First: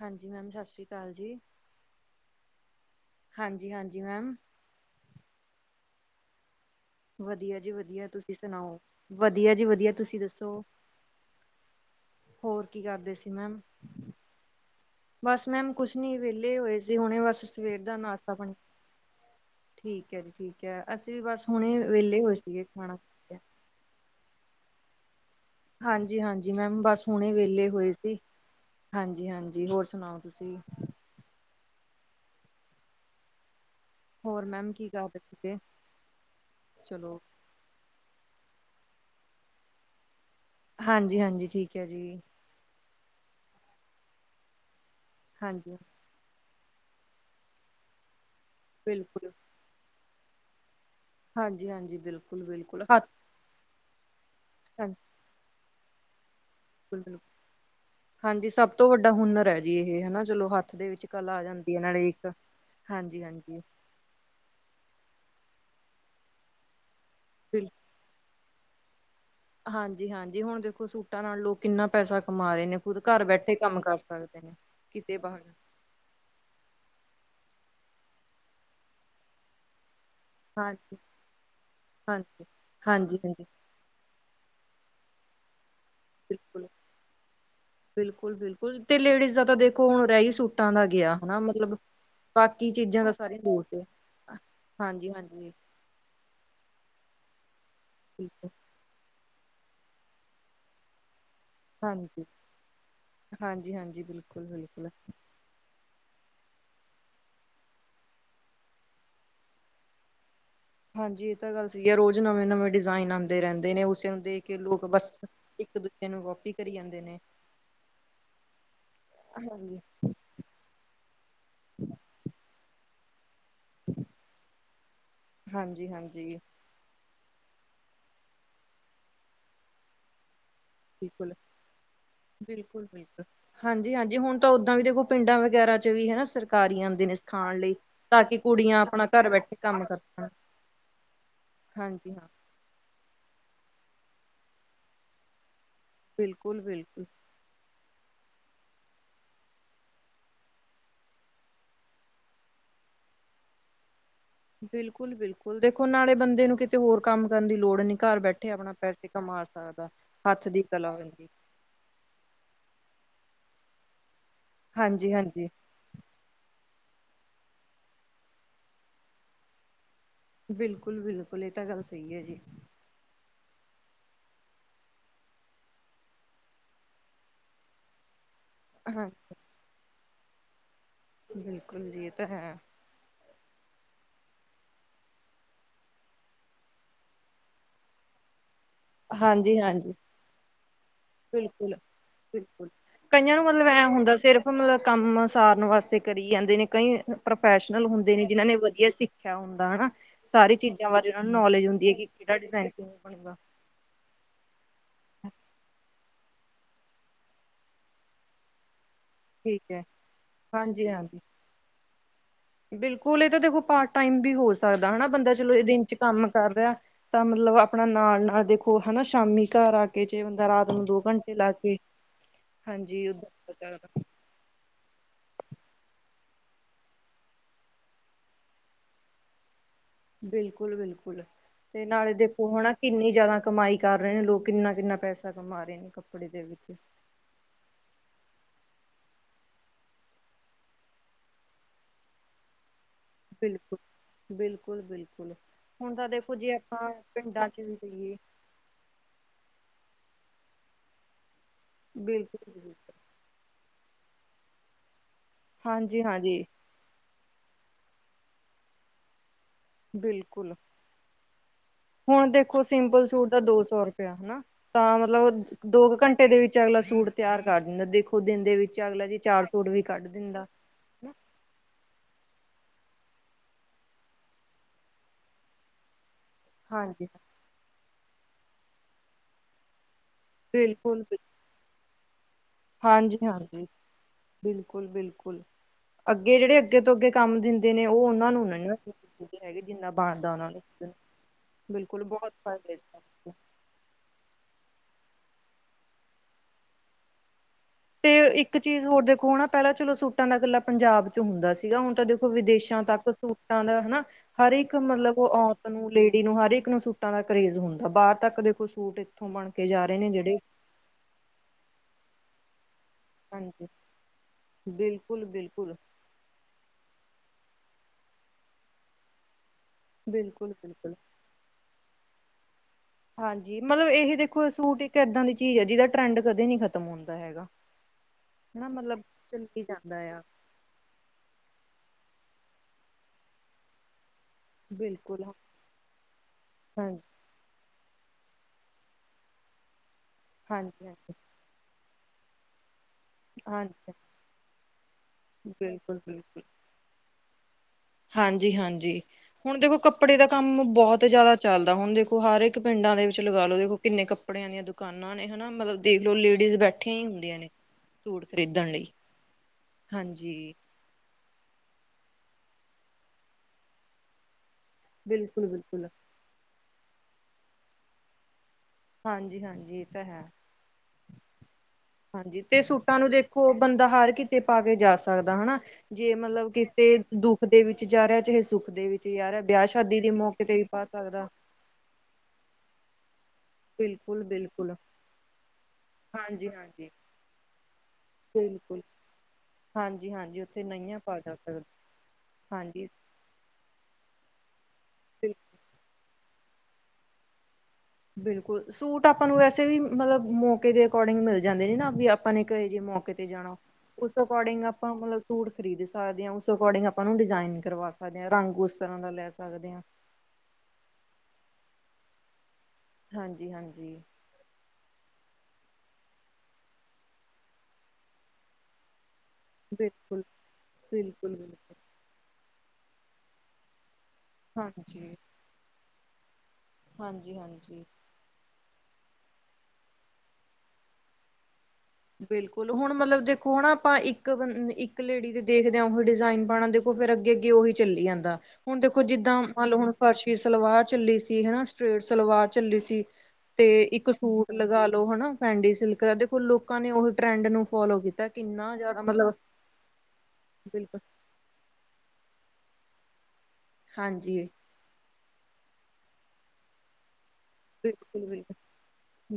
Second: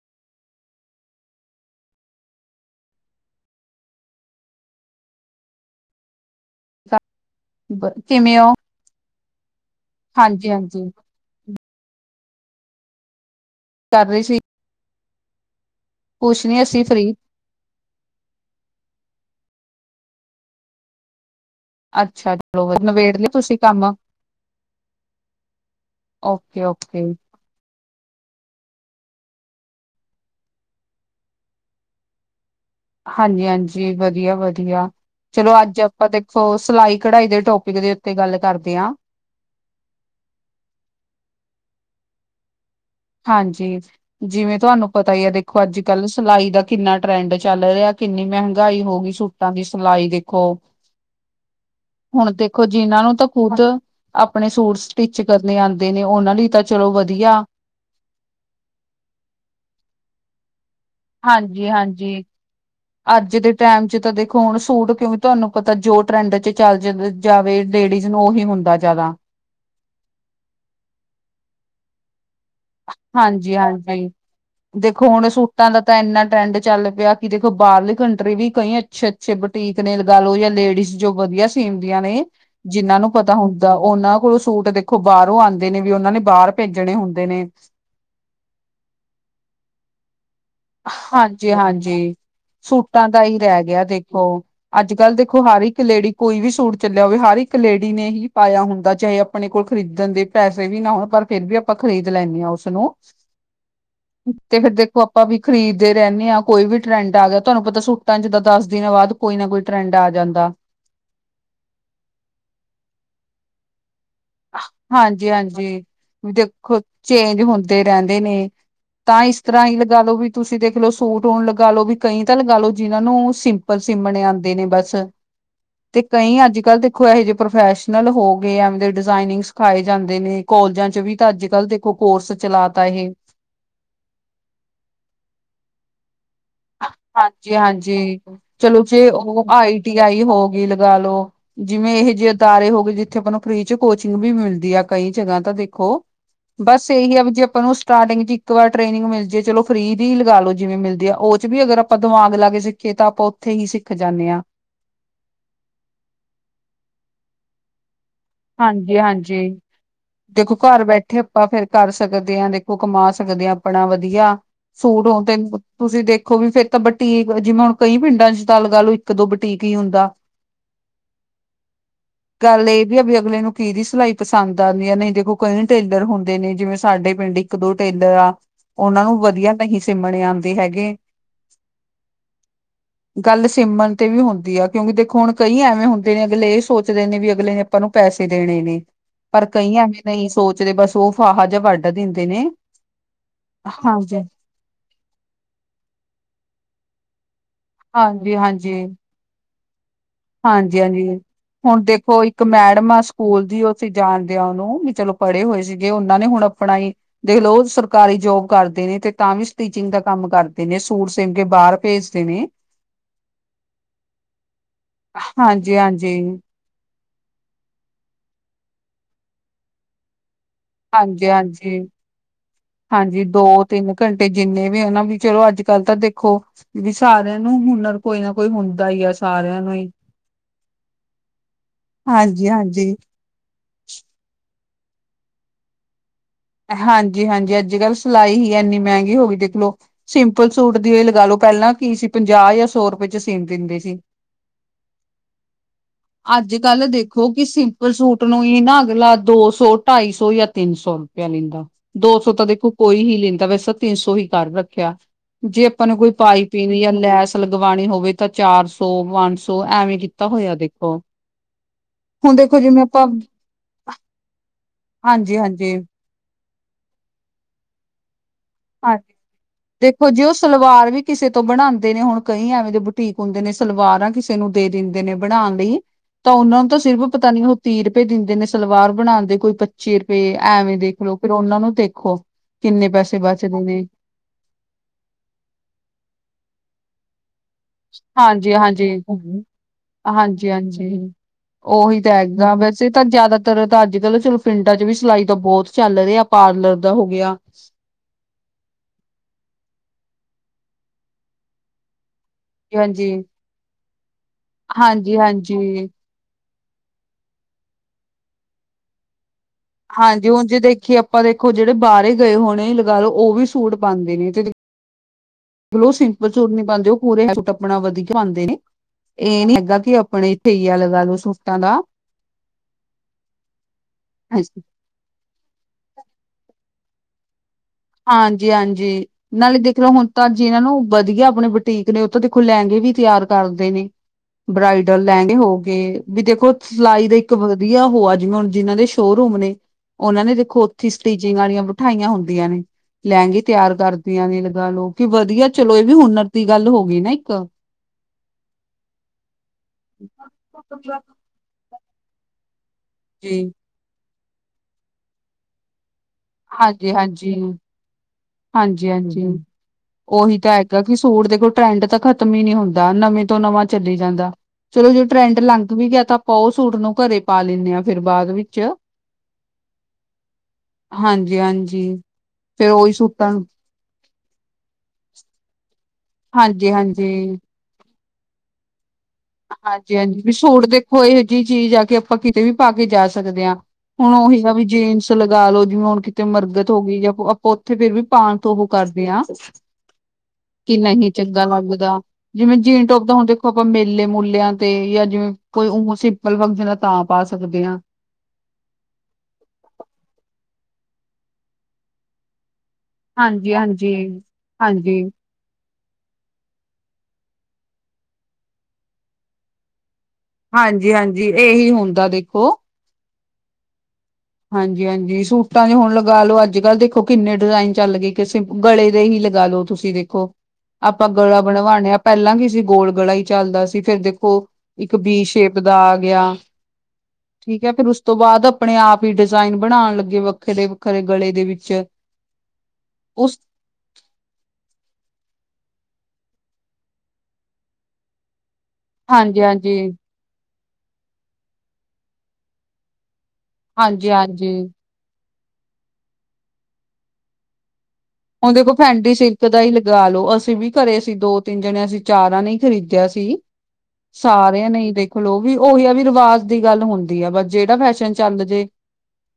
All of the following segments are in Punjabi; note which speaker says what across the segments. Speaker 1: ਹਾਂਜੀ ਮੈਮ ਸ਼ਸ਼ੀ ਕਾਲ ਜੀ, ਹਾਂਜੀ-ਹਾਂਜੀ ਮੈਮ। ਵਧੀਆ ਜੀ ਵਧੀਆ ਤੁਸੀਂ
Speaker 2: ਕਿਵੇਂ ਹੋ?
Speaker 1: ਸੁਣਾਓ, ਵਧੀਆ ਜੀ ਵਧੀਆ ਤੁਸੀਂ
Speaker 2: ਹਾਂਜੀ
Speaker 1: ਦੱਸੋ?
Speaker 2: ਹਾਂਜੀ
Speaker 1: ਹੋਰ ਕੀ ਕਰਦੇ ਸੀ ਮੈਮ?
Speaker 2: ਕਰ ਰਹੇ ਸੀ।
Speaker 1: ਬਸ ਮੈਮ ਕੁਛ ਨੀ ਵਿਹਲੇ ਹੋਏ ਸੀ ਹੁਣੇ ਬਸ ਸਵੇਰ ਦਾ ਨਾਸ਼ਤਾ ਪਾਣੀ, ਠੀਕ ਏ ਜੀ ਠੀ- ਅਸੀਂ ਵੀ ਬਸ ਹੁਣੇ ਵਿਹਲੇ ਹੋਏ
Speaker 2: ਅੱਛਾ
Speaker 1: ਸੀਗੇ
Speaker 2: ਚਲੋ
Speaker 1: ਖਾਣਾ।
Speaker 2: ਨਬੇੜ ਲਿਆ
Speaker 1: ਖਾ ਕੇ।
Speaker 2: ਤੁਸੀਂ ਕੰਮ
Speaker 1: ਹਾਂਜੀ-ਹਾਂਜੀ
Speaker 2: ਓਕੇ
Speaker 1: ਮੈਮ,
Speaker 2: ਓਕੇ
Speaker 1: ਬਸ ਹੁਣੇ ਵਿਹਲੇ ਹੋਏ ਸੀ। ਹਾਂਜੀ-ਹਾਂਜੀ। ਹੋਰ ਸੁਣਾਓ ਤੁਸੀ?
Speaker 2: ਹਾਂਜੀ-ਹਾਂਜੀ। ਜੀ
Speaker 1: ਹੋਰ ਮੈਮ
Speaker 2: ਵਧੀਆ-ਵਧੀਆ,
Speaker 1: ਕੀ ਕਰ ਰਹੇ ਸੀਗੇ
Speaker 2: ਚਲੋ ਅੱਜ ਆਪਾਂ ਦੇਖੋ
Speaker 1: ਚਲੋ
Speaker 2: ਸਿਲਾਈ-ਕਢਾਈ ਦੇ ਟੋਪਿਕ ਦੇ ਉ- ਤੇ ਗੱਲ ਕਰਦੇ ਹਾਂ।
Speaker 1: ਹਾਂਜੀ- ਹਾਂਜੀ। ਠੀਕ ਏ ਜੀ।
Speaker 2: ਹਾਂਜੀ, ਜਿਵੇਂ ਤੁਹਾਨੂੰ ਪਤਾ ਹੀ ਆ ਦੇਖੋ
Speaker 1: ਹਾਂਜੀ
Speaker 2: ਅੱਜ-ਕੱਲ੍ਹ ਸਿਲਾਈ ਦਾ ਕਿੰਨਾ ਟਰੈਡ ਚੱਲ ਰਿਹਾ। ਕਿੰਨੀ ਮਹਿੰਗਾਈ ਹੋਗੀ
Speaker 1: ਬਿਲਕੁਲ
Speaker 2: ਸੂਟਾਂ ਦੀ ਸਿਲਾਈ ਦੇਖੋ।
Speaker 1: ਹਾਂਜੀ ਹਾਂਜੀ
Speaker 2: ਹੁਣ
Speaker 1: ਬਿਲਕੁਲ
Speaker 2: ਦੇਖੋ
Speaker 1: ਬਿਲਕੁਲ
Speaker 2: ਜਿਨਾਂ
Speaker 1: ਹੱਥ
Speaker 2: ਨੂੰ ਤਾਂ ਖੁਦ ਆਪਣੇ ਸੂਟ
Speaker 1: ਹਾਂਜੀ
Speaker 2: ਸਟਿੱ- ਚ ਕਰਨੇ ਆਦੇ ਨੇ। ਉਹਨਾਂ ਲਈ ਤਾਂ ਚਲੋ ਵਧੀਆ
Speaker 1: ਹਾਂਜੀ, ਸਭ ਤੋਂ ਵੱਡਾ ਹੁਨਰ ਏ ਜੀ ਇਹ ਹਨਾ ਚਲੋ ਹੱਥ ਦੇ ਵਿੱਚ ਕਲਾ ਆ
Speaker 2: ਹਾਂਜੀ
Speaker 1: ਜਾਂਦੀ ਆ ਨਾਲੇ
Speaker 2: ਹਾਂਜੀ
Speaker 1: ਇੱਕ। ਹਾਂਜੀ
Speaker 2: ਅੱਜ ਦੇ
Speaker 1: ਹਾਂਜੀ
Speaker 2: ਟੈਮ ਚ ਤਾਂ ਦੇਖੋ ਹੁਣ ਸੂਟ ਕਿਉ ਤੁਹਾਨੂੰ ਪਤਾ ਜੋ ਟਰੈਂਡ ਚ ਚੱਲ ਜਾਂਦਾ ਜਾਵੇ
Speaker 1: ਬਿਲ
Speaker 2: ਲੇਡੀਜ਼ ਨੂੰ ਉਹੀ ਹੁੰਦਾ ਜਿਆਦਾ।
Speaker 1: ਹਾਂਜੀ ਹਾਂਜੀ। ਹੁਣ ਦੇਖੋ, ਸੂਟਾਂ ਨਾਲ ਲੋਕ ਕਿੰਨਾ ਪੈਸਾ ਕਮਾ ਰਹੇ ਨੇ। ਖੁਦ ਘਰ ਬੈਠੇ
Speaker 2: ਹਾਂਜੀ
Speaker 1: ਕੰਮ ਕਰ
Speaker 2: ਹਾਂਜੀ
Speaker 1: ਸਕਦੇ ਨੇ।
Speaker 2: ਦੇਖੋ
Speaker 1: ਕਿਤੇ
Speaker 2: ਹੁਣ
Speaker 1: ਬਾਹਰ ਜਾਣਾ।
Speaker 2: ਸੂਟਾਂ ਦਾ ਤਾਂ ਇੰਨਾ ਟਰੈਂਡ ਚੱਲ ਪਿਆ ਕਿ ਦੇਖੋ ਬਾਹਰਲੀ ਕੰਟਰੀ ਵੀ ਕਈ ਅੱਛੇ- ਅੱਛੇ ਬਟੀਕ ਨੇ ਲਗਾ ਲਓ ਜਾਂ ਲੇਡੀਜ਼
Speaker 1: ਹਾਂਜੀ
Speaker 2: ਜੋ ਵਧੀਆ ਸੀਮਦੀਆਂ ਨੇ
Speaker 1: ਹਾਂਜੀ
Speaker 2: ਜਿਹਨਾਂ ਨੂੰ
Speaker 1: ਹਾਂਜੀ
Speaker 2: ਪਤਾ
Speaker 1: ਹਾਂਜੀ
Speaker 2: ਹੁੰ- ਦਾ। ਉਹਨਾਂ ਕੋਲੋਂ ਸੂਟ ਦੇਖੋ ਬਾਹਰੋਂ ਆਦੇ ਨੇ ਵੀ ਉਹਨਾਂ ਨੇ ਬਾਹਰ
Speaker 1: ਬਿਲਕੁਲ
Speaker 2: ਭੇਜਣੇ ਹੁੰਦੇ ਨੇ।
Speaker 1: ਬਿਲਕੁਲ ਬਿਲਕੁਲ ਤੇ ਲੇਡੀਜ਼ ਦਾ ਤਾਂ ਦੇਖੋ ਹੁਣ ਰਹਿ ਹੀ ਸੂਟਾਂ ਦਾ ਗਿਆ ਹਨਾ ਮਤਲਬ
Speaker 2: ਹਾਂਜੀ-ਹਾਂਜੀ
Speaker 1: ਬਾਕੀ ਚੀਜ਼ਾਂ
Speaker 2: ਸੂਟਾਂ
Speaker 1: ਤਾਂ
Speaker 2: ਦਾ ਹੀ
Speaker 1: ਸਾਰੀਆਂ ਦੂਰ
Speaker 2: ਰਹਿ
Speaker 1: ਤੇ
Speaker 2: ਗਿਆ ਦੇਖੋ,
Speaker 1: ਹਾਂਜੀ
Speaker 2: ਅੱਜ-ਕੱਲ੍ਹ ਦੇਖੋ
Speaker 1: ਹਾਂਜੀ
Speaker 2: ਹਰ ਇੱਕ ਲੇਡੀ ਕੋਈ ਵੀ ਸੂਟ ਚੱਲਿਆ ਹੋਵੇ ਹਰ ਇੱਕ ਲੇਡੀ ਨੇ ਹੀ
Speaker 1: ਬਿਲਕੁਲ
Speaker 2: ਪਾਇਆ ਹੁੰਦਾ ਚਾਹੇ ਆਪਣੇ ਕੋਲ ਖਰੀਦਣ ਦੇ ਪੈਸੇ ਵੀ ਨਾ ਹੋਣ ਪਰ ਫਿਰ ਵੀ ਆਪਾਂ ਖ਼ਰੀਦ
Speaker 1: ਹਾਂਜੀ
Speaker 2: ਲੈਂਦੇ ਹਾਂ ਉਸਨੂੰ
Speaker 1: ਹਾਂਜੀ ਹਾਂਜੀ ਬਿਲਕੁਲ
Speaker 2: ਤੇ ਫਿਰ
Speaker 1: ਬਿਲਕੁਲ
Speaker 2: ਦੇਖੋ ਵੀ ਖਰੀਦਦੇ ਰਹਿੰਦੇ ਹਾਂ ਕੋਈ ਵੀ ਟਰੈਂਡ ਆ ਗਿਆ। ਤੁਹਾਨੂੰ ਪਤਾ ਸੂਟਾਂ 'ਚ ਦਸ ਦਿਨਾਂ ਬਾਅਦ ਕੋਈ ਨਾ ਟਰੈਂਡ ਆ ਜਾਂਦਾ।
Speaker 1: ਹਾਂਜੀ, ਇਹ ਤਾਂ ਗੱਲ ਸਹੀ ਏ। ਰੋਜ਼ ਨਵੇਂ-ਨਵੇਂ ਡਿਜ਼ਾਇਨ ਆਦੇ ਰਹਿੰਦੇ ਨੇ ਉਹ।
Speaker 2: ਹਾਂਜੀ-ਹਾਂਜੀ।
Speaker 1: ਕਰੀ
Speaker 2: ਦੇਖੋ,
Speaker 1: ਜਾਂਦੇ ਨੇ
Speaker 2: ਚੇਂਜ ਹੁੰਦੇ ਰਹਿੰਦੇ ਨੇ। ਤਾਂ ਇਸ ਤਰ੍ਹਾਂ ਹੀ
Speaker 1: ਹਾਂਜੀ
Speaker 2: ਲਗਾ ਲੋ ਵੀ ਤੁਸੀ ਦੇਖਲਓ ਸੂਟ ਹੋਣ ਲਗਾ ਲੋ ਵੀ ਕਈ ਤਾਂ ਲਗਾ ਲਓ ਜਿਹਨਾਂ ਨੂੰ ਸਿੰਪਲ ਸੀਮਣ ਆਂਦੇ ਨੇ ਬਸ
Speaker 1: ਹਾਂਜੀ
Speaker 2: ਤੇ
Speaker 1: ਹਾਂਜੀ
Speaker 2: ਕਈ ਅੱਜ-ਕੱਲ ਦੇ ਇਹੋ ਜਿਹੇ ਪ੍ਰੋਫੈਸ਼ਨਲ ਹੋ ਗਏ ਐਵੇਂ ਦੇ ਡਿਜ਼ਾਇਨਿੰਗ ਸਿਖਾਏ ਜਾਂਦੇ ਨੇ ਕੋਲਜਾਂ 'ਚ' ਵੀ ਤਾਂ
Speaker 1: ਬਿਲਕੁਲ
Speaker 2: ਅੱਜ-ਕੱਲ੍ਹ ਦੇਖੋ ਕੋਰਸ ਚਲਾ ਤਾ ਇਹੇ
Speaker 1: ਹਾਂਜੀ-ਹਾਂਜੀ ਹੁਣ ਤਾਂ ਓਦਾਂ ਵੀ ਦੇਖੋ ਪਿੰਡਾਂ ਵਗੈਰਾ 'ਚ' ਵੀ ਹਨਾ ਫਿਰ
Speaker 2: ਹਾਂਜੀ-ਹਾਂਜੀ
Speaker 1: ਕੁੜੀਆਂ
Speaker 2: ਚਲੋ
Speaker 1: ਆਪਣਾ
Speaker 2: ਜੇ
Speaker 1: ਘਰ
Speaker 2: ਉਹ
Speaker 1: ਬੈਠੇ
Speaker 2: ਆਈ
Speaker 1: ਕੰਮ
Speaker 2: ਟੀ
Speaker 1: ਕਰ
Speaker 2: ਆਈ
Speaker 1: ਸਕਣ
Speaker 2: ਹੋ ਗਈ ਲਗਾ ਲੋ। ਜਿਵੇਂ, ਇਹੋ
Speaker 1: ਹਾਂਜੀ ਹਾਂ
Speaker 2: ਜਿਹੇ ਅਦਾਰੇ ਹੋ ਗਏ ਜਿੱਥੇ ਆਪਾਂ ਨੂੰ ਫ੍ਰੀ 'ਚ' ਕੋਚਿੰਗ ਵੀ ਮਿਲਦੀ ਕਈ ਜਗ੍ਹਾ ਦੇਖੋ।
Speaker 1: ਬਿਲਕੁਲ
Speaker 2: ਬਸ
Speaker 1: ਬਿਲਕੁਲ
Speaker 2: ਇਹੀ ਆ ਵੀ ਜੇ ਆਪਾਂ ਨੂੰ ਸਟਾਟਟਿੰਗ 'ਚ' ਇੱਕ ਵਾਰ ਟ੍ਰੇਨਿੰਗ ਮਿਲ ਜੇ ਚਲੋ ਫਰੀ ਦੀ ਲਗਾ ਲੋ ਜਿਵੇਂ ਮਿਲਦੀ ਹੈ ਉਹ ਕਿਤੇ ਵੀ ਆਪਾਂ ਦਿਮਾਗ ਲਾ ਕੇ ਸਿੱਖੀਏ ਤਾਂ ਆਪਾਂ ਉੱਥੇ ਸਿੱਖ ਜਾਣੇ ਆ।
Speaker 1: ਬਿਲਕੁਲ-ਬਿਲਕੁਲ ਦੇਖੋ ਨਾਲੇ ਬੰਦੇ ਨੂੰ ਕਿਤੇ ਹੋਰ ਕੰਮ ਕਰਨ ਦੀ ਲੋੜ ਨੀ ਘਰ ਬੈਠੇ ਬੈਠੇ ਆਪਣਾ
Speaker 2: ਹਾਂਜੀ
Speaker 1: ਪੈਸੇ ਕਮਾ
Speaker 2: ਹਾਂਜੀ
Speaker 1: ਸਕਦਾ ਹੱਥ
Speaker 2: ਦੇਖੋ
Speaker 1: ਦੀ
Speaker 2: ਘਰ
Speaker 1: ਕਲਾ
Speaker 2: ਬੈਠੇ
Speaker 1: [unintelligible]
Speaker 2: ਆਪਾਂ ਫੇਰ ਕਰ ਸਕਦੇ ਹਾਂ ਦੇਖੋ ਕਮਾ ਸਕਦੇ ਹਾਂ ਆਪਣਾ ਵਧੀਆ ਸੂਟ
Speaker 1: ਹਾਂਜੀ
Speaker 2: ਹੋ ਤੇ
Speaker 1: ਹਾਂਜੀ
Speaker 2: ਤੁਸੀਂ ਦੇਖੋ ਵੀ ਫੇਰ ਤਾਂ ਬਟੀਕ ਜਿਵੇਂ ਹੁਣ ਕਈ ਪਿੰਡਾਂ 'ਚ' ਤਾਂ ਲਗਾ ਲਓ ਇੱਕ-ਦੋ ਬਟੀਕ ਹੀ ਹੁੰਦਾ।
Speaker 1: ਬਿਲਕੁਲ-ਬਿਲਕੁਲ ਇਹ ਤਾਂ ਗੱਲ ਸਹੀ ਹੈ ਜੀ।
Speaker 2: ਗੱਲ ਇਹ ਵੀ ਆ ਵੀ ਅਗਲੇ ਨੂੰ ਕਿਹਦੀ ਸਿਲਾਈ ਪਸੰਦ ਆਉਂਦੀ ਆ ਨਹੀਂ ਦੇਖੋ ਕਈ ਟੇਲਰ ਹੁੰਦੇ ਨੇ ਜਿਵੇਂ, ਸਾਡੇ ਪਿੰਡ ਇੱਕ-ਦੋ ਟੇਲਰ ਆ
Speaker 1: ਹਾਂ
Speaker 2: ਉਹਨਾਂ ਨੂੰ ਵਧੀਆ ਨਹੀਂ ਸਿਮਣੇ ਆਂਦੇ ਹੈਗੇ
Speaker 1: ਬਿਲਕੁਲ, ਜੀ ਇਹ ਤਾਂ ਹੈ।
Speaker 2: ਗੱਲ ਸੀਮਣ ਤੇ ਵੀ ਹੁੰਦੀ ਆ ਕਿਉਂਕਿ ਦੇਖੋ ਹੁਣ ਕਈ ਐਵੇਂ ਹੁੰਦੇ ਨੇ ਅਗਲੇ ਇਹ ਸੋਚਦੇ ਨੇ ਵੀ ਅਗਲੇ ਨੇ ਆਪਾਂ ਨੂੰ ਪੈਸੇ ਦੇਣੇ ਨੇ। ਪਰ ਕਈ
Speaker 1: ਹਾਂਜੀ-ਹਾਂਜੀ,
Speaker 2: ਐਵੇਂ ਨਹੀਂ ਸੋਚਦੇ ਬਸ ਉਹ ਫਾਹਾ ਜਾ
Speaker 1: ਬਿਲਕੁਲ।
Speaker 2: ਵੱਢ ਦਿੰਦੇ ਨੇ।
Speaker 1: ਬਿਲਕੁਲ। ਕਈਆਂ ਨੂੰ ਮਤਲਬ ਐਂ
Speaker 2: ਹਾਂਜੀ
Speaker 1: ਹੁੰਦਾ ਸਿਰਫ ਮਤਲਬ ਕੰਮ ਸਾਰਨ ਵਾਸਤੇ ਕਰੀ ਜਾਂਦੇ ਨੇ ਕਈ ਪ੍ਰੋਫੈਸ਼ਨਲ ਹੁੰਦੇ ਨੇ ਜਿਨਾਂ ਨੇ ਵਧੀਆ ਸਿੱਖ ਸਿੱਖਿਆ ਹੁੰਦਾ ਹਨਾ। ਸਾਰੀ
Speaker 2: ਹਾਂਜੀ-
Speaker 1: ਚੀਜ਼ਾਂ ਬਾਰੇ
Speaker 2: ਹਾਂਜੀ,
Speaker 1: ਉਹਨਾਂ ਨੂੰ ਨੌਲੇਜ
Speaker 2: ਹੁਣ
Speaker 1: ਹੁੰਦੀ ਹੈ ਕਿ
Speaker 2: ਦੇਖੋ
Speaker 1: ਕਿਹੜਾ
Speaker 2: ਇੱਕ
Speaker 1: ਡਿਜ਼ਾਇਨ ਕਿਵੇਂ
Speaker 2: ਮੈਡਮ ਆ
Speaker 1: ਬਣੇਗਾ
Speaker 2: ਸਕੂਲ ਦੀ ਉਹ ਤੁਸੀਂ ਜਾਣਦੇ ਆ ਉਹਨੂੰ ਵੀ ਚਲੋ ਪੜੇ ਹੋਏ ਸੀਗੇ ਉਹ ਉਹਨਾਂ ਨੇ ਹੁਣ ਆਪਣਾ ਹੀ ਦੇਖ ਲਓ ਸਰਕਾਰੀ ਜੋਬ ਕਰਦੇ ਨੇ ਤੇ ਤਾਂ ਵੀ
Speaker 1: ਠੀਕ ਹੈ।
Speaker 2: ਸਟੀਚਿੰਗ ਦਾ ਕੰਮ ਕਰਦੇ ਨੇ ਸੂਟ
Speaker 1: ਹਾਂਜੀ-ਹਾਂਜੀ।
Speaker 2: ਸੇਮ ਕੇ ਬਾਹਰ ਭੇਜਦੇ ਨੇ।
Speaker 1: ਬਿਲਕੁਲ, ਇਹ ਤਾਂ ਦੇਖੋ ਪਾਰਟ ਟਾਈਮ ਵੀ ਹੋ ਸਕਦਾ ਹਨਾ ਬੰਦਾ ਚਲੋ ਇਹ ਦਿਨ 'ਚ'
Speaker 2: ਹਾਂਜੀ-ਹਾਂਜੀ,
Speaker 1: ਕਰ ਰਿਹਾ। ਤਾਂ ਮਤਲਬ ਆਪਣਾ ਨਾਲ-ਨਾਲ ਦੇਖੋ ਹਨਾ ਸ਼ਾਮੀ ਘਰ ਆ ਕੇ ਜੇ ਬੰਦਾ ਰਾਤ ਦੋ ਘੰਟੇ ਲਾ ਕੇ
Speaker 2: ਹਾਂਜੀ-ਹਾਂਜੀ।
Speaker 1: ਹਾਂਜੀ ਉ ਓਦਾ
Speaker 2: ਤੇ ਜਿੰਨੇ ਵੀ ਹਨਾ ਵੀ ਚਲੋ ਅੱਜ-ਕੱਲ੍ਹ ਤਾਂ ਦੇਖੋ ਵੀ ਸਾਰਿਆਂ ਨੂੰ ਹੁਨਰ ਕੋਈ ਨਾ ਕੋਈ ਹੁੰਦਾ ਹੀ ਆ ਸਾਰਿਆਂ ਨੂੰ ਈ।
Speaker 1: ਬਿਲਕੁਲ-ਬਿਲਕੁਲ ਤੇ ਨਾਲੇ ਦੇਖੋ ਹਣਾ
Speaker 2: ਹਾਂਜੀ-ਹਾਂਜੀ।
Speaker 1: ਕਿੰਨੀ ਜ਼ਿਆਦਾ ਕਮਾਈ ਕਰ ਰਹੇ ਨੇ ਲੋਕ ਕਿੰਨਾ-ਕਿੰਨਾ ਪੈਸਾ ਕਮਾ ਰਹੇ ਨੇ ਕੱਪੜੇ ਦੇ ਵਿੱਚ
Speaker 2: ਹਾਂਜੀ-ਹਾਂਜੀ ਅੱਜ-ਕੱਲ੍ਹ ਸਿਲਾਈ ਹੀ ਇੰਨੀ ਮਹਿੰਗੀ ਹੋ ਗਈ ਦੇਖਲੋ। ਸਿੰਪਲ ਸੂਟ ਦੀ ਲਗਾ ਲੋ ਪਹਿਲਾਂ ਕੀ ਸੀ ਪੰਜਾਹ ਜਾਂ ਸੌ ਰੁਪਏ ਚ ਸੀਨ ਦਿੰਦੇ ਸੀ।
Speaker 1: ਬਿਲਕੁਲ-ਬਿਲਕੁਲ-ਬਿਲਕੁਲ। ਹੁਣ ਤਾਂ ਦੇਖੋ ਜੇ ਆਪਾਂ ਪਿੰਡਾਂ 'ਚ' ਵੀ ਕਈਏ
Speaker 2: ਇਹ ਨਾ ਅਗਲਾ ਦੋ ਸੌ, ਢਾਈ ਸੌ ਜਾਂ ਤਿੰਨ ਸੌ ਰੁਪਇਆ ਲੈਂਦਾ। ਦੋ ਸੌ ਤਾਂ
Speaker 1: ਬਿਲਕੁਲ
Speaker 2: ਦੇਖੋ
Speaker 1: ਬਿਲਕੁਲ,
Speaker 2: ਕੋਈ ਹੀ ਲੈਂਦਾ ਵੈਸੇ ਤਿੰਨ ਸੌ ਹੀ ਕਰ ਰੱਖਿਆ ਜੇ ਆਪਾਂ ਨੇ
Speaker 1: ਹਾਂਜੀ
Speaker 2: ਕੋਈ ਪਾਈ
Speaker 1: ਹਾਂਜੀ
Speaker 2: ਭਾਈ ਭਿੰਨ ਜਾਂ ਲੈਸ ਲਗਵਾਉਣੀ ਹੋਵੇ ਤਾਂ ਚਾਰ ਸੌ, ਪੰਜ ਸੌ ਐਵੇਂ ਕੀਤਾ
Speaker 1: ਬਿਲਕੁਲ
Speaker 2: ਹੋਇਆ ਦੇਖੋ।
Speaker 1: ਹੁਣ ਦੇਖੋ ਸਿੰਪਲ ਸੂਟ ਦਾ ਦੋ ਸੌ ਰੁਪਇਆ ਹਨਾ ਤਾਂ ਮਤਲਬ
Speaker 2: ਹਾਂਜੀ-ਹਾਂਜੀ, ਹਾਂਜੀ।
Speaker 1: ਦੋ ਕੁ ਘੰਟੇ ਘੰਟੇ ਦੇ ਵਿੱਚ ਸੂਟ ਤਿਆਰ ਕਰ ਦਿੰਦਾ ਦੇਖੋ ਦਿਨ ਦੇ ਵਿੱਚ ਜੇ ਚਾਰ ਸੂਟ ਵੀ ਕੱਢ ਦਿੰਦਾ
Speaker 2: ਸਮਾਨ ਵੀ
Speaker 1: ਹਨਾ।
Speaker 2: ਕਿਸੇ ਤੋਂ ਬਣਾਦੇ ਨੇ ਹੁਣ ਕਈ ਐਵੇਂ ਦੇ ਬੁਟੀਕ ਨੇ ਸਲਵਾਰਾਂ ਕਿਸੇ ਨੂੰ ਦੇ ਦਿੰਦੇ ਨੇ ਬਣਾਣ ਲਈ ਤਾਂ ਉਹਨਾਂ ਨੂੰ ਤਾਂ ਸਿਰਫ
Speaker 1: ਹਾਂਜੀ
Speaker 2: ਪਤਾ ਨੀ ਉਹ ਤੀਹ ਰੁਪਏ ਦਿੰਦੇ ਨੇ ਸਲਵਾਰ ਬਣਾਣ ਦੇ ਕੋਈ ਚਿਰ ਪਏ ਐਵੇਂ ਦੇਖਲੋ ਫਿਰ ਉਹਨਾਂ ਨੂੰ ਦੇਖੋ ਕਿੰਨੇ ਪੈਸੇ ਬਚਦੇ
Speaker 1: ਹਾਂਜੀ-ਹਾਂਜੀ,
Speaker 2: ਨੇ
Speaker 1: ਬਿਲਕੁਲ-ਬਿਲਕੁਲ, ਅੱਗੇ ਜਿਹੜੇ ਅੱਗੇ ਤੋਂ ਅੱਗੇ ਕੰਮ ਦਿੰਦੇ ਨੇ ਉਹ ਉਹਨਾਂ ਨੂੰ
Speaker 2: ਹਾਂਜੀ ਹਾਂਜੀ
Speaker 1: ਹੈਗੇ ਜਿੰਨਾ ਬਣਦਾ ਉਹਨਾਂ
Speaker 2: ਹਾਂਜੀ
Speaker 1: ਨੂੰ
Speaker 2: ਹਾਂਜੀ ਉਹੀ
Speaker 1: ਬਿਲਕੁਲ
Speaker 2: ਤਾਂ
Speaker 1: ਬਹੁਤ
Speaker 2: ਹੈਗਾ
Speaker 1: ਫਾਇਦੇ ਇਸ
Speaker 2: ਵੈਸੇ ਤਾਂ ਜ਼ਿਆਦਾ ਤਰ ਤਾਂ ਅੱਜ ਕਲ ਚਲੋ ਪਿੰਡਾ 'ਚ ਵੀ ਸਿਲਾਈ ਤਾਂ ਬਹੁਤ ਚੱਲ ਰਿਹਾ ਪਾਰਲਰ ਦਾ ਹੋ ਗਿਆ
Speaker 1: ਤੇ ਇੱਕ ਚੀਜ਼ ਹੋਰ ਦੇਖੋ ਹਨਾ ਪਹਿਲਾਂ ਚਲੋ ਸੂਟਾਂ ਦਾ ਗੱਲਾ ਪੰਜਾਬ 'ਚ ਹੁੰਦਾ ਸੀਗਾ ਹੁਣ ਤਾਂ ਦੇਖੋ ਵਿਦੇਸ਼ਾਂ ਤੱਕ
Speaker 2: ਹਾਂਜੀ
Speaker 1: ਸੂਟਾਂ ਦਾ ਹਨਾ ਹਰ ਇੱਕ
Speaker 2: ਹਾਂਜੀ
Speaker 1: ਮਤਲਬ ਉਹ ਔਰਤ
Speaker 2: ਹਾਂਜੀ
Speaker 1: ਨੂੰ ਲੇ ਡੀ ਨੂੰ ਹਰ ਇੱਕ ਨੂੰ ਸੂਟਾਂ ਦਾ ਕਰੇਜ਼ ਹੁੰਦਾ ਬਾਹਰ ਤੱਕ ਦੇਖੋ ਸੂਟ ਥੋਂ ਬਣ ਕੇ ਜਾ ਰਹੇ ਨੇ
Speaker 2: ਹਾਂਜੀ
Speaker 1: ਜਿਹੜੇ
Speaker 2: ਹੁਣ ਜੇ ਦੇਖੀਏ ਆਪਾਂ ਦੇਖੋ ਜਿਹੜੇ ਬਾਹਾਰੇ ਗਏ ਹੋਣੇ ਲਗਾ ਲਓ ਉਹ ਵੀ ਸੂਟ ਪਾਦੇ ਨੇ ਤੇ
Speaker 1: ਬਿਲਕੁਲ-ਬਿਲਕੁਲ।
Speaker 2: ਉਹ ਸਿੰਪਲ ਸੂਟ ਨੀ ਪਾਦੇ ਉਹ ਪੂਰੇ ਕੱਪੜਾ ਸੂਟ ਆਪਣਾ ਵਧੀਆ ਪਾਦੇ ਨੇ ਇਹ ਨੀ ਹੈਗਾ ਕਿ ਆਪਣੇ ਇਥੇ
Speaker 1: ਬਿਲਕੁਲ
Speaker 2: ਏ ਈ ਆ
Speaker 1: ਬਿਲਕੁਲ
Speaker 2: ਲਗਾਲੋ ਸੂਟਾਂ ਦਾ
Speaker 1: ਹਾਂਜੀ ਮਤਲਬ ਇਹੀ ਦੇਖੋ ਸੂਟ ਇੱਕ ਏਦਾਂ ਦੀ ਚੀਜ਼ ਆ ਜਿਹਦਾ ਟਰੈਂਡ ਕਦੇ ਨੀ ਖ਼ਤਮ ਹੁੰਦਾ ਹੈਗਾ। ਹਨਾ ਮਤਲਬ
Speaker 2: ਹਾਂਜੀ-ਹਾਂਜੀ ਨਾਲੇ
Speaker 1: ਚੱਲੀ
Speaker 2: ਦੇਖ ਲਓ
Speaker 1: ਜਾਂਦਾ
Speaker 2: ਹੁਣ
Speaker 1: ਆ
Speaker 2: ਤਾਂ ਜਿਹਨਾਂ ਨੂੰ ਵਧੀਆ ਆਪਣੇ ਬਟੀਕ ਨੇ ਉਹ ਤਾਂ ਦੇਖੋ ਲਹਿੰਗੇ ਵੀ ਤਿਆਰ ਕਰਦੇ ਨੇ ਬਰਾਈਡਲ
Speaker 1: ਬਿਲਕੁਲ
Speaker 2: ਲਹਿੰਗੇ ਹੋ ਗਏ ਵੀ ਦੇਖੋ
Speaker 1: ਹਾਂਜੀ
Speaker 2: ਸਿਲਾਈ ਦਾ ਇੱਕ ਵਧੀਆ ਹੋ ਆ ਜਿਵੇਂ ਹੁਣ ਜਿਹਨਾਂ ਦੇ ਸ਼ੋਅਰੂਮ ਨੇ ਉਹਨਾਂ ਨੇ ਦੇਖੋ
Speaker 1: ਹਾਂਜੀ
Speaker 2: ਉੱਥੇ
Speaker 1: ਹਾਂਜੀ
Speaker 2: ਸਟੀਚਿੰਗ ਵਾਲੀਆਂ ਮਿਠਾਈਆਂ ਹੁੰਦੀਆਂ ਨੇ ਲਹਿੰਗੇ
Speaker 1: ਹਾਂਜੀ
Speaker 2: ਤਿਆਰ ਕਰਦੀਆਂ ਨੇ ਲਗਾ ਲਓ ਕਿ ਵਧੀਆ ਚਲੋ ਇਹ ਵੀ
Speaker 1: ਬਿਲਕੁਲ
Speaker 2: ਹੁਨਰ ਦੀ ਗੱਲ ਹੋ ਗਈ ਨਾ ਇੱਕ
Speaker 1: ਹਾਂਜੀ-ਹਾਂਜੀ ਹੁਣ ਦੇਖੋ ਕੱਪੜੇ ਦਾ ਕੰਮ ਬਹੁਤ ਜ਼ਿਆਦਾ ਚੱਲਦਾ ਹੁਣ ਦੇਖੋ ਹਰ ਇੱਕ ਪਿੰਡਾਂ ਦੇ ਵਿੱਚ ਲਗਾ
Speaker 2: ਜੀ
Speaker 1: ਲਓ ਦੇਖੋ ਕਿੰਨੇ ਕੱਪੜਿਆਂ ਦੀਆਂ ਦੁਕਾਨਾਂ ਨੇ ਹਨਾ ਮਤਲਬ ਦੇਖਲੋ ਲੇਡੀਜ਼
Speaker 2: ਹਾਂਜੀ
Speaker 1: ਬੈਠੀਆਂ ਈ ਹੁੰਦੀਆਂ
Speaker 2: ਹਾਂਜੀ
Speaker 1: ਨੇ ਸੂਟ ਖਰੀਦਣ ਲਈ ਹਾਂਜੀ
Speaker 2: ਬਾਕੀ ਸੂਟ ਦੇਖੋ ਟਰੈਂਡ ਤਾਂ ਖਤਮ ਈ ਨੀ ਹੁੰਦਾ ਨਵੇਂ ਤੋਂ ਨਵਾਂ ਚੱਲੀ ਜਾਂਦਾ ਚਲੋ ਜੇ ਟਰੈਂਡ
Speaker 1: ਬਿਲਕੁਲ
Speaker 2: ਲੰਘ
Speaker 1: ਬਿਲਕੁਲ
Speaker 2: ਵੀ ਗਿਆ ਤਾਂ ਆਪਾਂ ਉਹ ਸੂਟ ਨੂੰ ਘਰੇ ਪਾ ਲੈਂਦੇ ਹਾਂ ਫਿਰ ਬਾਅਦ ਵਿੱਚ
Speaker 1: ਹਾਂਜੀ-ਹਾਂਜੀ ਇਹ ਤਾਂ ਹੈ
Speaker 2: ਹਾਂਜੀ-ਹਾਂਜੀ
Speaker 1: ਹਾਂਜੀ ਤੇ ਸੂਟਾਂ ਨੂੰ ਦੇਖੋ ਬੰਦਾ ਹਰ ਕਿਤੇ ਪਾ ਕੇ ਜਾ ਸਕਦਾ ਹਨਾ ਜੇ ਮਤਲਬ ਕਿਤੇ
Speaker 2: ਹਾਂਜੀ-ਹਾਂਜੀ
Speaker 1: ਦੁੱਖ ਦੇ ਵਿੱਚ ਵਿੱਚ ਜਾ ਰਿਹਾ ਚਾਹੇ ਸੁੱਖ ਦੇ ਵਿੱਚ ਜਾ ਰਿਹਾ ਵਿਆਹ ਸ਼ਾਦੀ ਦੇ ਮੌਕੇ ਤੇ ਵੀ ਪਾ ਸਕਦਾ।
Speaker 2: ਚੀਜ ਆ ਕੇ ਆਪਾਂ ਕਿਤੇ ਵੀ ਪਾ ਕੇ ਜਾ ਸਕਦੇ ਆ ਹੁਣ
Speaker 1: ਬਿਲਕੁਲ
Speaker 2: ਉਹੀ ਆ ਵੀ
Speaker 1: ਬਿਲਕੁਲ
Speaker 2: ਜੇਨਸ ਲਗਾ ਲੋ ਓ ਜਿਵੇਂ ਹੁਣ ਕਿਤੇ
Speaker 1: ਹਾਂਜੀ
Speaker 2: ਮਰਗਤ ਹੋ
Speaker 1: ਹਾਂਜੀ
Speaker 2: ਗਈ ਜਾਂ ਆਪਾਂ ਉੱਥੇ ਫੇਰ ਵੀ ਪਾਉਣ ਤੋਂ ਉਹੋ ਕਰਦੇ ਆ
Speaker 1: ਹਾਂਜੀ- ਹਾਂਜੀ ਉੱਥੇ
Speaker 2: ਕਿ
Speaker 1: ਨਈਆਂ
Speaker 2: ਨਹੀਂ
Speaker 1: ਪਾ ਜਾ
Speaker 2: ਚੰਗਾ
Speaker 1: ਸਕਦਾ
Speaker 2: ਲੱਗਦਾ ਜਿਵੇਂ
Speaker 1: ਹਾਂਜੀ
Speaker 2: ਜੀਨ ਟੋਪ ਤਾਂ ਹੁਣ ਦੇਖੋ। ਆਪਾਂ ਮੇਲੇ ਮੂਲਿਆਂ ਤੇ ਜਾਂ ਜਿਵੇਂ
Speaker 1: ਬਿਲ
Speaker 2: ਕੋਈ ਉ ਸਿੰਪਲ ਫੰਕਸ਼ਨ ਆ ਤਾਂ ਪਾ ਸਕਦੇ ਆ
Speaker 1: ਬਿਲਕੁਲ ਸੂਟ ਆਪਾਂ ਨੂੰ ਵੈਸੇ ਵੀ ਮਤਲਬ ਮੌਕੇ ਦੇ ਅਕੋਰਡਿੰਗ ਮਿਲ ਜਾਂਦੇ ਨੇ ਨਾ ਵੀ ਆਪਾਂ ਨੇ ਕਿਹੋ ਜਿਹੇ ਮੌਕੇ ਕਿਤੇ ਜਾਣਾ
Speaker 2: ਹਾਂਜੀ-ਹਾਂਜੀ,
Speaker 1: ਉਸ ਅਕੋਰਡਿੰਗ ਆਪਾਂ
Speaker 2: ਹਾਂਜੀ,
Speaker 1: ਮਤਲਬ ਸੂਟ ਖਰੀਦ ਸਕਦੇ ਹਾਂ ਉਸ ਅਕੋਡਿੰਗ ਆਪਾਂ ਨੂੰ ਡਿਜ਼ਾਇਨ ਕਰਵਾ ਸਕਦੇ ਹਾਂ ਰੰਗ ਉਸ ਤਰ੍ਹਾਂ ਦਾ ਲੈ ਸਕਦੇ ਹਾਂ।
Speaker 2: ਹਾਂਜੀ- ਹਾਂਜੀ ਇਹੀ ਹੁੰਦਾ ਦੇਖੋ।
Speaker 1: ਹਾਂਜੀ- ਹਾਂਜੀ।
Speaker 2: ਹਾਜੀ- ਹਾਂਜੀ ਸੂਟਾਂ ਦੇ ਹੁਣ ਲਗਾ ਲਓ, ਅੱਜ- ਕੱਲ੍ਹ ਦੇਖੋ ਕਿੰਨੇ ਡਿਜ਼ਾਇਨ ਚੱਲ ਗਏ ਗਲੇ ਦੇ ਹੀ ਲੱਗੇ ਲਗਾ ਲਓ ਤੁਸੀਂ ਦੇਖੋ ਆਪਾਂ ਗਲਾ
Speaker 1: ਬਿਲਕੁਲ-ਬਿਲਕੁਲ-ਬਿਲਕੁਲ
Speaker 2: ਬਣਵਾਉਣੇ ਆ ਪਹਿਲਾਂ ਕੀ ਸੀ ਗੋਲ ਗਲਾ ਹੀ ਚੱਲਦਾ ਸੀ ਫਿਰ ਦੇਖੋ। ਹੋ ਇੱਕ ਬੀ ਸ਼ੇਪ ਦਾ ਆ ਗਿਆ। ਠੀਕ ਆ
Speaker 1: ਹਾਂਜੀ-ਹਾਂਜੀ-ਹਾਂਜੀ
Speaker 2: ਫਿਰ ਉਸ ਤੋਂ ਬਾਅਦ ਆਪਣੇ ਆਪ ਹੀ ਡਿਜ਼ਾਇਨ ਬਣਾਉਣ ਲੱਗੇ ਵੱਖਰੇ- ਵੱਖਰੇ ਗਲੇ ਦੇ ਵਿੱਚ
Speaker 1: ਬਿਲਕੁਲ, ਹੁਣ ਮਤਲਬ
Speaker 2: ਉਸ
Speaker 1: ਦੇਖੋ ਹਨਾ, ਆਪਾਂ ਇੱਕ ਇੱਕ, ਬੰ ਇੱਕ ਲੇਡੀ ਦੇ ਦੇਖਦਿਆਂ ਉਹੀ ਡਿਜ਼ਾਇਨ ਪਾਉਣਾ ਦੇਖੋ ਫਿਰ ਅੱਗੇ-ਅੱਗੇ ਉਹੀ ਚੱਲੀ ਜਾਂਦਾ। ਹੁਣ ਦੇਖੋ, ਜਿੱਦਾਂ ਮੰਨ
Speaker 2: ਹਾਂਜੀ-ਹਾਂਜੀ,
Speaker 1: ਲਉ, ਹੁਣ ਫਰਸ਼ੀ ਸਲਵਾਰ ਚੱਲੀ ਸੀ ਹਨਾ ਸਟਰੇਟ ਸਲਵਾਰ ਚੱਲੀ ਸੀ। ਤੇ ਇੱਕ ਸੂਟ
Speaker 2: ਹਾਂਜੀ-ਹਾਂਜੀ।
Speaker 1: ਲਗਾ ਲੋ ਹਨਾ, ਫੈਂਡੀ ਸਿਲਕ ਦਾ ਦੇਖੋ ਲੋਕਾਂ ਨੇ ਉਹੀ ਟਰੈਂਡ ਨੂੰ ਫੋਲੋ ਕੀਤਾ।
Speaker 2: ਹੁਣ ਦੇਖੋ
Speaker 1: ਕਿੰਨਾ ਜ਼ਿਆਦਾ
Speaker 2: ਫੈਂਡੀ
Speaker 1: ਮਤਲਬ
Speaker 2: ਸਿਲਕ ਦਾ ਹੀ ਲਗਾ ਲੋ, ਅਸੀਂ ਵੀ ਘਰੇ
Speaker 1: ਬਿਲਕੁਲ
Speaker 2: ਸੀ ਦੋ ਤਿੰਨ ਜਣਿਆਂ ਸੀਂ, ਚਾਰਾ ਨਹੀਂ ਖਰੀਦਿਆ ਸੀ
Speaker 1: ਹਾਂਜੀ
Speaker 2: ਸਾਰਿਆਂ ਨੇ ਦੇਖ ਲੋ ਵੀ ਉਹੀ ਆ ਵੀ ਰਿਵਾਜ਼ ਦੀ ਗੱਲ ਹੁੰਦੀ ਆ ਬੱਸ ਜਿਹੜਾ ਫੈਸ਼ਨ
Speaker 1: ਬਿਲਕੁਲ
Speaker 2: ਚੱਲ
Speaker 1: ਬਿਲਕੁਲ
Speaker 2: ਜੇ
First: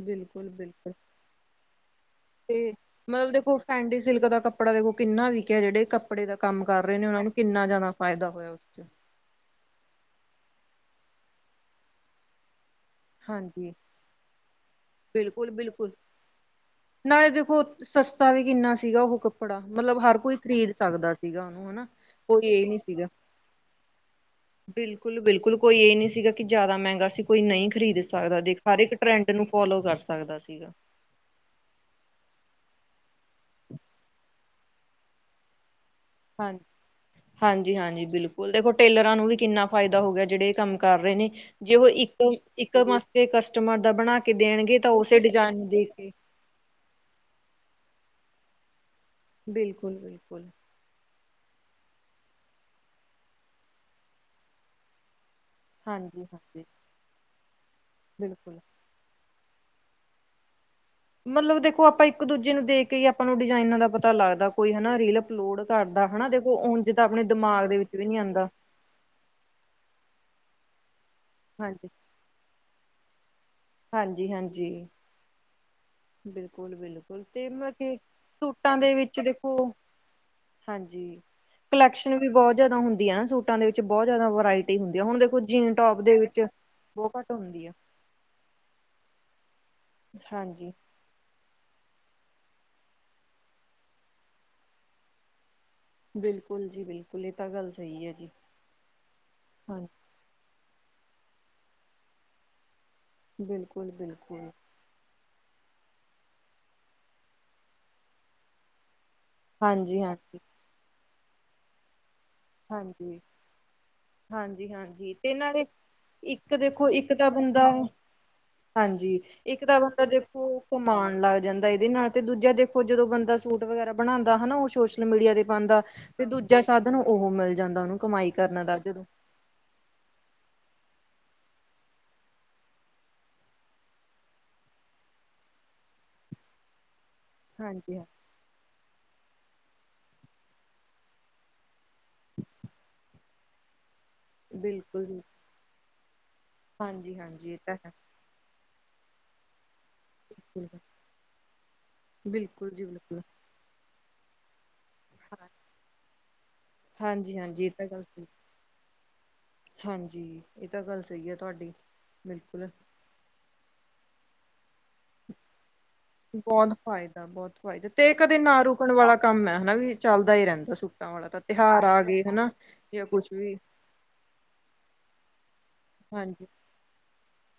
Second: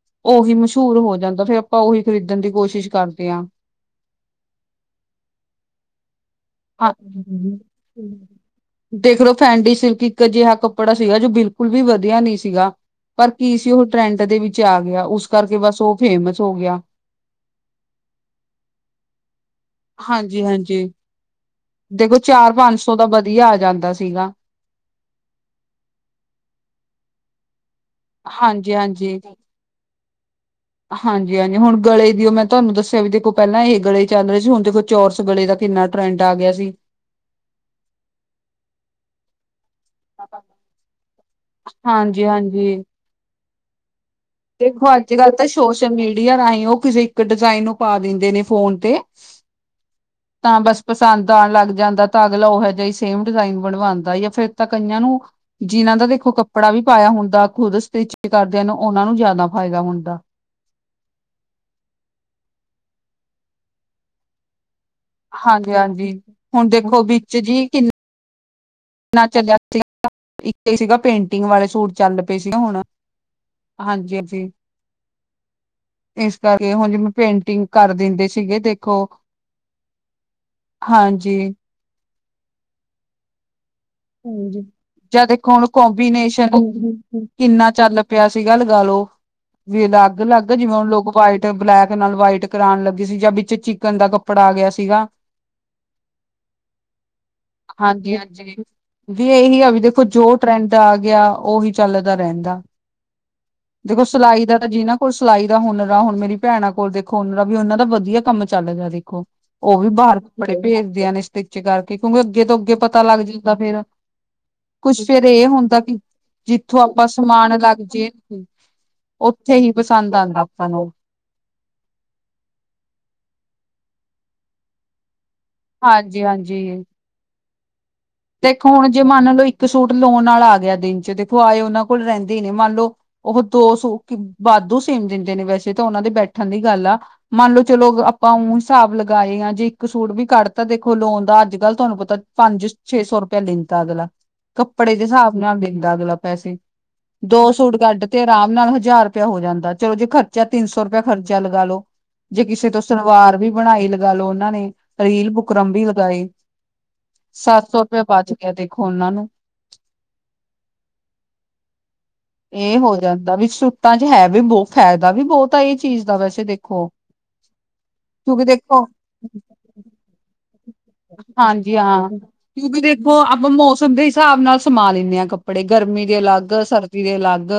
Speaker 1: ਬਿਲਕੁਲ
Speaker 2: ਉਹੀ
Speaker 1: ਬਿਲਕੁਲ
Speaker 2: ਮਸ਼ਹੂਰ ਹੋ ਜਾਂਦਾ ਫੇਰ ਆਪਾਂ ਉਹੀ ਖਰੀਦਣ ਦੀ ਕੋਸ਼ਿਸ਼ ਕਰਦੇ ਆ
Speaker 1: ਪੈਂਡੀ ਸਿਲਕ ਦਾ ਕੱਪੜਾ ਦੇਖੋ ਕਿੰਨਾ ਵੀਕਿਆ ਜਿਹੜੇ ਕਪ ਕੱਪੜੇ ਦਾ ਕੰਮ ਕਰ
Speaker 2: ਹਾਂ
Speaker 1: ਰਹੇ ਨੇ ਉਹਨਾਂ ਨੂੰ ਕਿੰਨਾ ਜ਼ਿਆਦਾ ਫਾਇਦਾ ਹੋਇਆ ਉਸ 'ਚ'
Speaker 2: ਦੇਖ ਲੋ ਫੈਂਡੀ ਸਿਲਕ ਇੱਕ ਅਜਿਹਾ ਕੱਪੜਾ ਸੀਗਾ ਜੋ ਬਿਲਕੁਲ ਵੀ ਵਧੀਆ ਨਹੀਂ ਸੀਗਾ ਪਰ ਕੀ ਸੀ
Speaker 1: ਹਾਂਜੀ
Speaker 2: ਉਹ ਟਰੈਂਡ ਦੇ ਵਿੱਚ ਵਿੱਚ ਆ ਗਿਆ। ਉਸ
Speaker 1: ਬਿਲਕੁਲ
Speaker 2: ਕਰਕੇ ਬੱਸ
Speaker 1: ਬਿਲਕੁਲ
Speaker 2: ਉਹ ਫੇਮਸ ਹੋ ਹੋ ਗਿਆ।
Speaker 1: ਨਾਲੇ ਦੇਖੋ, ਸਸਤਾ ਵੀ ਕਿੰਨਾ ਸੀਗਾ ਉਹ ਕੱਪੜਾ, ਮਤਲਬ ਹਰ ਕੋਈ ਖ਼ਰੀਦ
Speaker 2: ਹਾਂਜੀ-ਹਾਂਜੀ
Speaker 1: ਸਕਦਾ। ਸੀਗਾ ਉਹਨੂੰ ਹਨਾ,
Speaker 2: ਦੇਖੋ
Speaker 1: ਕੋਈ
Speaker 2: ਚਾਰ
Speaker 1: ਇਹ ਨੀ
Speaker 2: ਪੰਜ ਸੌ ਦਾ
Speaker 1: ਸੀਗਾ
Speaker 2: ਵਧੀਆ ਆ ਜਾਂਦਾ ਸੀਗਾ।
Speaker 1: ਬਿਲਕੁਲ-ਬਿਲਕੁਲ ਕੋਈ ਇਹ ਨਹੀਂ ਸੀਗਾ ਕਿ ਜ਼ਿਆਦਾ ਮਹਿੰਗਾ ਸੀ ਕੋਈ ਨਹੀਂ ਖਰੀਦ ਸਕਦਾ ਹਰ ਇੱਕ
Speaker 2: ਹਾਂਜੀ-ਹਾਂਜੀ।
Speaker 1: ਟਰੈਂਡ ਨੂੰ ਫੋਲੋ ਕਰ ਸਕਦਾ ਸੀਗਾ।
Speaker 2: ਹਾਂਜੀ-ਹਾਂਜੀ ਹੁਣ ਗਲੇ ਦੀ ਉਹ ਤੁਹਾਨੂੰ ਦੱਸਿਆ ਵੀ ਦੇਖੋ, ਪਹਿਲਾਂ ਇਹ ਗਲੇ ਚੱਲ ਰਹੇ ਸੀ ਹੁਣ ਦੇਖੋ ਚੋਰਸ ਗਲੇ ਦਾ ਕਿੰਨਾ ਟਰੈਂਡ ਆ ਗਿਆ ਸੀ।
Speaker 1: ਹਾਂਜੀ-ਹਾਂਜੀ ਬਿਲਕੁਲ ਦੇਖੋ ਟੇਲਰਾਂ ਨੂੰ ਵੀ ਕਿੰਨਾ ਫਾਇਦਾ ਹੋ ਗਿਆ, ਜਿਹੜੇ ਕੰਮ ਕਰ ਰਹੇ ਨੇ ਜੇ ਉਹ
Speaker 2: ਹਾਂਜੀ-ਹਾਂਜੀ
Speaker 1: ਇੱਕ-ਇੱਕ ਮਾਸਤੇ ਕਸਟਮਰ ਦਾ ਬਣਾ ਕੇ ਦੇਣਗੇ
Speaker 2: ਦੇਖੋ
Speaker 1: ਤਾਂ ਉਸੇ
Speaker 2: ਅੱਜ-ਕੱਲ੍ਹ ਤਾਂ
Speaker 1: ਡਿਜ਼ਾਇਨ ਨੂੰ ਦੇ
Speaker 2: ਸੋਸ਼ਲ
Speaker 1: ਕੇ
Speaker 2: ਮੀਡੀਆ ਰਾਹੀਂ ਉਹ ਕਿਸੇ ਇੱਕ ਡਿਜ਼ਾਇਨ ਨੂੰ ਪਾ ਦਿੰਦੇ ਫੋਨ ਤੇ
Speaker 1: ਬਿਲਕੁਲ-ਬਿਲਕੁਲ
Speaker 2: ਬੱਸ ਪਸੰਦ ਆਉਣ ਲੱਗ ਜਾਂਦਾ ਤਾਂ ਅਗਲਾ ਉਹੋ ਜਿਹਾ ਸੇਮ ਡਿਜ਼ਾਇਨ ਬਣਵਾਦਾ ਜਾਂ ਫਿਰ ਤਾਂ ਕਈਆਂ ਨੂੰ ਜਿਹਨਾਂ ਦਾ
Speaker 1: ਹਾਂਜੀ
Speaker 2: ਦੇਖੋ
Speaker 1: ਹਾਂਜੀ
Speaker 2: ਕੱਪੜਾ ਵੀ ਪਾਇਆ ਹੁੰਦਾ ਖੁਦ ਸਟੀਚ
Speaker 1: ਬਿਲਕੁਲ
Speaker 2: ਕਰਦਿਆਂ ਨੂੰ ਉਹਨਾਂ ਨੂੰ ਜ਼ਿਆਦਾ ਫਾਇਦਾ ਹੁੰਦਾ।
Speaker 1: ਮਤਲਬ ਦੇਖੋ ਆਪਾਂ ਇੱਕ ਦੂਜੇ ਨੂੰ ਦੇਖ ਕੇ ਹੀ ਆਪਾਂ ਨੂੰ ਡਿਜ਼ਾਇਨਾਂ ਦਾ ਪਤਾ ਲੱਗਦਾ ਕੋਈ ਹਨਾ ਰੀਲ ਲੋੜ ਕਰਦਾ
Speaker 2: ਹਾਂਜੀ-ਹਾਂਜੀ
Speaker 1: ਹਨਾ, ਦੇਖੋ
Speaker 2: ਹੁਣ
Speaker 1: ਉੰਝ ਤਾਂ ਆਪਣੇ ਦਿਮਾਗ ਦੇ ਵਿੱਚ ਵੀ ਨਹੀਂ ਆਂਦਾ।
Speaker 2: ਨਾ ਚੱਲਿਆ ਸੀਗਾ, ਇੱਕ ਸੀਗਾ ਪੇਂਟਿੰਗ ਵਾਲੇ
Speaker 1: ਹਾਂਜੀ
Speaker 2: ਸੂਟ ਚੱਲ ਪਏ ਸੀਗੇ ਹੁਣ
Speaker 1: ਹਾਂਜੀ-ਹਾਂਜੀ।
Speaker 2: ' [inaudible] ਇਸ ਕਰਕੇ, ਹੁਣ ਜਿਵੇਂ
Speaker 1: ਬਿਲਕੁਲ ਤੇ
Speaker 2: ਪੇਂਟਿੰਗ
Speaker 1: ਮਤਲਬ
Speaker 2: ਕਰ
Speaker 1: ਕਿ
Speaker 2: ਦਿੰਦੇ ਸੀਗੇ
Speaker 1: ਸੂਟਾਂ ਦੇ
Speaker 2: ਦੇਖੋ।
Speaker 1: ਵਿੱਚ ਦੇਖੋ
Speaker 2: ਹਾਂਜੀ।
Speaker 1: ਕਲੈਕਸ਼ਨ ਵੀ ਬਹੁਤ ਜਿਆਦਾ ਹੁੰਦੀ ਆ ਨਾ ਸੂਟ ਟਾ ਵਿੱਚ ਬਹੁਤ ਜ਼ਿਆਦਾ ਵਰਾਇਟੀ ਹੁੰਦੀ ਆ, ਹੁਣ ਦੇਖੋ ਜੀਨ ਟੋਪ ਦੇ ਵਿੱਚ ਬਹੁਤ ਘੱਟ ਹੁੰਦੀ ਆ।
Speaker 2: ਕਿਹਾ ਸੀ ਗਾ ਲਗਾ ਲੋ, ਵੀ ਅਲੱਗ ਅਲੱਗ
Speaker 1: ਹਾਂਜੀ
Speaker 2: ਜਿਵੇਂ ਹੁਣ ਲੋਕ ਪਾਏ ਬਲੈਕ ਨਾਲ ਵਾਈਟ ਕਰਾਉਣ ਲੱਗੀ ਸੀ ਜਾਂ ਵਿੱਚ ਚਿਕਨ ਦਾ ਕੱਪੜਾ ਆ ਗਿਆ ਸੀਗਾ
Speaker 1: ਬਿਲਕੁਲ ਜੀ, ਬਿਲਕੁਲ ਇਹ ਤਾਂ ਗੱਲ ਸਹੀ ਆ
Speaker 2: ਹਾਂਜੀ
Speaker 1: ਜੀ।
Speaker 2: ਹਾਂਜੀ ਵੀ ਇਹੀ ਆ, ਵੀ
Speaker 1: ਹਾਂਜੀ
Speaker 2: ਦੇਖੋ ਜੋ ਟਰੈਂਡ ਆ ਗਿਆ, ਉਹੀ ਚੱਲਦਾ ਰਹਿੰਦਾ।
Speaker 1: ਬਿਲਕੁਲ
Speaker 2: ਦੇਖੋ ਸਿਲਾਈ
Speaker 1: ਬਿਲਕੁਲ
Speaker 2: ਦਾ ਤਾਂ ਜੀ ਨਾ। ਹੋਰ ਸਿਲਾਈ ਦਾ ਹੁਨਰ ਆ, ਹੁਣ ਮੇਰੀ ਭੈਣਾਂ ਕੋਲ ਦੇਖੋ ਹੁਨਰ ਆ ਵੀ ਉਹਨਾਂ ਦਾ ਵਧੀਆ ਕੰਮ ਚੱਲ ਗਿਆ ਦੇਖੋ। ਉਹ ਵੀ
Speaker 1: ਹਾਂਜੀ
Speaker 2: ਬਾਹਰ
Speaker 1: ਹਾਂਜੀ
Speaker 2: ਬੜੇ ਭੇਜਦੇ ਆ ਨੇ, ਸਟਿੰਚ ਕਰਕੇ ਕਿਉਂਕਿ ਅੱਗੇ ਤੋਂ ਅੱਗੇ ਪਤਾ ਲੱਗ ਜਾਂਦਾ ਫੇਰ ਕੁਛ
Speaker 1: ਹਾਂਜੀ-ਹਾਂਜੀ
Speaker 2: ਫੇਰ
Speaker 1: ਤੇ
Speaker 2: ਇਹ
Speaker 1: ਨਾਲੇ
Speaker 2: ਹੁੰਦਾ ਕਿ
Speaker 1: ਇੱਕ
Speaker 2: ਜਿੱਥੋਂ
Speaker 1: ਦੇਖੋ
Speaker 2: ਆਪਾਂ
Speaker 1: ਇੱਕ ਤਾਂ
Speaker 2: ਸਮਾਨ
Speaker 1: ਬੰਦਾ
Speaker 2: ਲੱਗ ਜੇ
Speaker 1: ਹਾਂਜੀ,
Speaker 2: ਉੱਥੇ
Speaker 1: ਇੱਕ
Speaker 2: ਹੀ
Speaker 1: ਤਾਂ ਬੰਦਾ
Speaker 2: ਪਸੰਦ ਆਂਦਾ
Speaker 1: ਦੇਖੋ
Speaker 2: ਆਪਾਂ ਨੂੰ
Speaker 1: ਕਮਾਣ ਲੱਗ ਜਾਂਦਾ ਇਹਦੇ ਨਾਲ ਤੇ ਦੂਜਾ ਦੇਖੋ ਜਦੋਂ ਬੰਦਾ ਸੂਟ ਵਗੈਰਾ ਬਣਾਦਾ ਹਨਾ, ਉਹ ਸੋਸ਼ਲ ਮੀਡੀਆ ਤੇ ਪਾਦਾ ਤੇ ਦੂਜਾ
Speaker 2: ਹਾਂਜੀ-ਹਾਂਜੀ।
Speaker 1: ਸਾਧਨ ਉਹ ਮਿਲ ਜਾਂਦਾ ਉਹਨੂੰ। ਕਮਾਈ ਕਰਨ
Speaker 2: ਦੇਖੋ,
Speaker 1: ਦਾ
Speaker 2: ਹੁਣ ਜੇ
Speaker 1: ਜਦੋਂ
Speaker 2: ਮੰਨ ਲਓ ਇੱਕ ਸੂਟ ਲਾਉਣ ਨਾਲ ਆ ਗਿਆ ਦਿਨ ਚ ਦੇਖੋ ਆਏ ਉਹਨਾਂ ਕੋਲ ਰਹਿੰਦੇ ਹੀ ਨੇ। ਮੰਨ ਲਓ ਉਹ ਦੋ ਸੂ ਵਾਧੂ ਸੀਨ ਦਿੰਦੇ ਨੇ ਵੈਸੇ ਤਾਂ ਉਹਨਾਂ ਦੇ ਬੈਠਣ ਦੀ ਗੱਲ ਆ। ਮੰਨ ਲਓ ਚਲੋ
Speaker 1: ਹਾਂਜੀ ਹਾਂ
Speaker 2: ਆਪਾਂ ਉਹ ਹਿਸਾਬ ਲਗਾਏ ਆ ਜੇ ਇੱਕ ਸੂਟ ਵੀ ਕੱਢਤਾ ਦੇਖੋ ਲਾਉਣ ਦਾ ਅੱਜ-ਕੱਲ੍ਹ ਤੁਹਾਨੂੰ ਪਤਾ ਪੰਜ ਛੇ ਸੌ ਰੁਪਇਆ ਲੈਂਦਾ ਅਗਲਾ। ਕੱਪੜੇ ਦੇ
Speaker 1: ਬਿਲਕੁਲ ਜੀ
Speaker 2: ਹਿਸਾਬ ਨਾਲ ਲੈਂਦਾ ਅਗਲਾ ਪੈਸੇ।
Speaker 1: ਹਾਂਜੀ
Speaker 2: ਦੋ
Speaker 1: ਹਾਂਜੀ ਇਹ
Speaker 2: ਸੂਟ
Speaker 1: ਤਾਂ ਹੈ
Speaker 2: ਕੱਢ ਤੇ ਆਰਾਮ ਨਾਲ ਹਜ਼ਾਰ ਰੁਪਇਆ ਹੋ ਜਾਂਦਾ। ਚਲੋ ਜੇ ਖਰਚਾ ਤਿੰਨ
Speaker 1: ਬਿਲਕੁਲ
Speaker 2: ਸੌ ਰੁਪਇਆ ਖਰਚਾ ਲਗਾਲੋ ਜੇ ਕਿਸੇ
Speaker 1: ਬਿਲਕੁਲ
Speaker 2: ਤੋਂ
Speaker 1: ਜੀ ਬਿਲਕੁਲ
Speaker 2: ਸਲਵਾਰ ਵੀ ਬਣਾਈ ਲਗਾ ਲੋ ਉਹਨਾਂ ਨੇ ਰੀਲ, ਬੁਕਰਮ ਵੀ ਲਗਾਈ।
Speaker 1: ਹਾਂਜੀ ਹਾਂਜੀ
Speaker 2: ਸਤ
Speaker 1: ਇਹ
Speaker 2: ਸੌ
Speaker 1: ਤਾਂ ਗੱਲ ਸਹੀ
Speaker 2: ਵਚ ਗਿਆ ਦੇਖੋ ਉਹਨਾਂ ਨੂੰ।
Speaker 1: ਹਾਂਜੀ, ਇਹ ਤਾਂ ਗੱਲ ਸਹੀ ਏ ਤੁਹਾਡੀ। ਬਿਲਕੁਲ
Speaker 2: ਇਹ ਹੋ ਜਾਂਦਾ ਵੀ ਸੁੂਟਾ ਚ ਏ ਵੀ ਬਹੁਤ ਫਾਇਦਾ ਵੀ ਬਹੁਤ ਆ ਇਹ ਚੀਜ਼ ਦਾ। ਵੈਸੇ
Speaker 1: ਬਹੁਤ
Speaker 2: ਦੇਖੋ
Speaker 1: ਫਾਇਦਾ, ਬਹੁਤ ਫਾਇਦਾ ਤੇ ਕਦੇ
Speaker 2: ਕਿਉਂਕਿ
Speaker 1: ਨਾ
Speaker 2: ਦੇਖੋ
Speaker 1: ਰੁਕਣ ਵਾਲਾ ਕੰਮ ਏ ਹਨਾ ਵੀ ਚੱਲਦਾ ਹੀ ਰਹਿੰਦਾ ਸੂਟ।
Speaker 2: ਹਾਂਜੀ ਹਾਂ। ਕਿਉਕਿ ਦੇਖੋ
Speaker 1: ਕੁਛ
Speaker 2: ਆਪਾਂ
Speaker 1: ਵੀ
Speaker 2: ਮੌਸਮ ਦੇ ਹਿਸਾਬ ਨਾਲ ਸਮਾ ਲੈਣੇ ਹਾਂ ਕੱਪੜੇ ਕੱਪੜੇ ਗਰਮੀ ਦੇ
Speaker 1: ਹਾਂਜੀ
Speaker 2: ਅਲੱਗ ਸਰਦੀ ਦੇ ਅਲੱਗ।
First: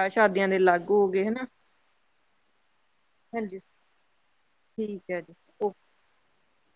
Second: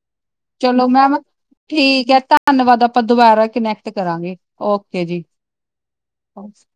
Speaker 1: ਵਿਆਹ-ਸ਼ਾਦੀਆਂ ਦੇ
Speaker 2: ਚਲੋ
Speaker 1: ਅਲੱਗ ਹੋ
Speaker 2: ਮੈਮ
Speaker 1: ਗਏ ਹਨਾ।
Speaker 2: ਠੀਕ ਏ। ਧੰਨਵਾਦ ਆਪਾਂ ਦੁਬਾਰਾ
Speaker 1: ਹਾਂਜੀ
Speaker 2: ਕਨੈਕਟ ਕਰਾਂਗੇ,
Speaker 1: ਠੀਕ
Speaker 2: ਓਕੇ
Speaker 1: ਹੈ
Speaker 2: ਜੀ।
Speaker 1: ਓਕੇ
Speaker 2: [unintelligible]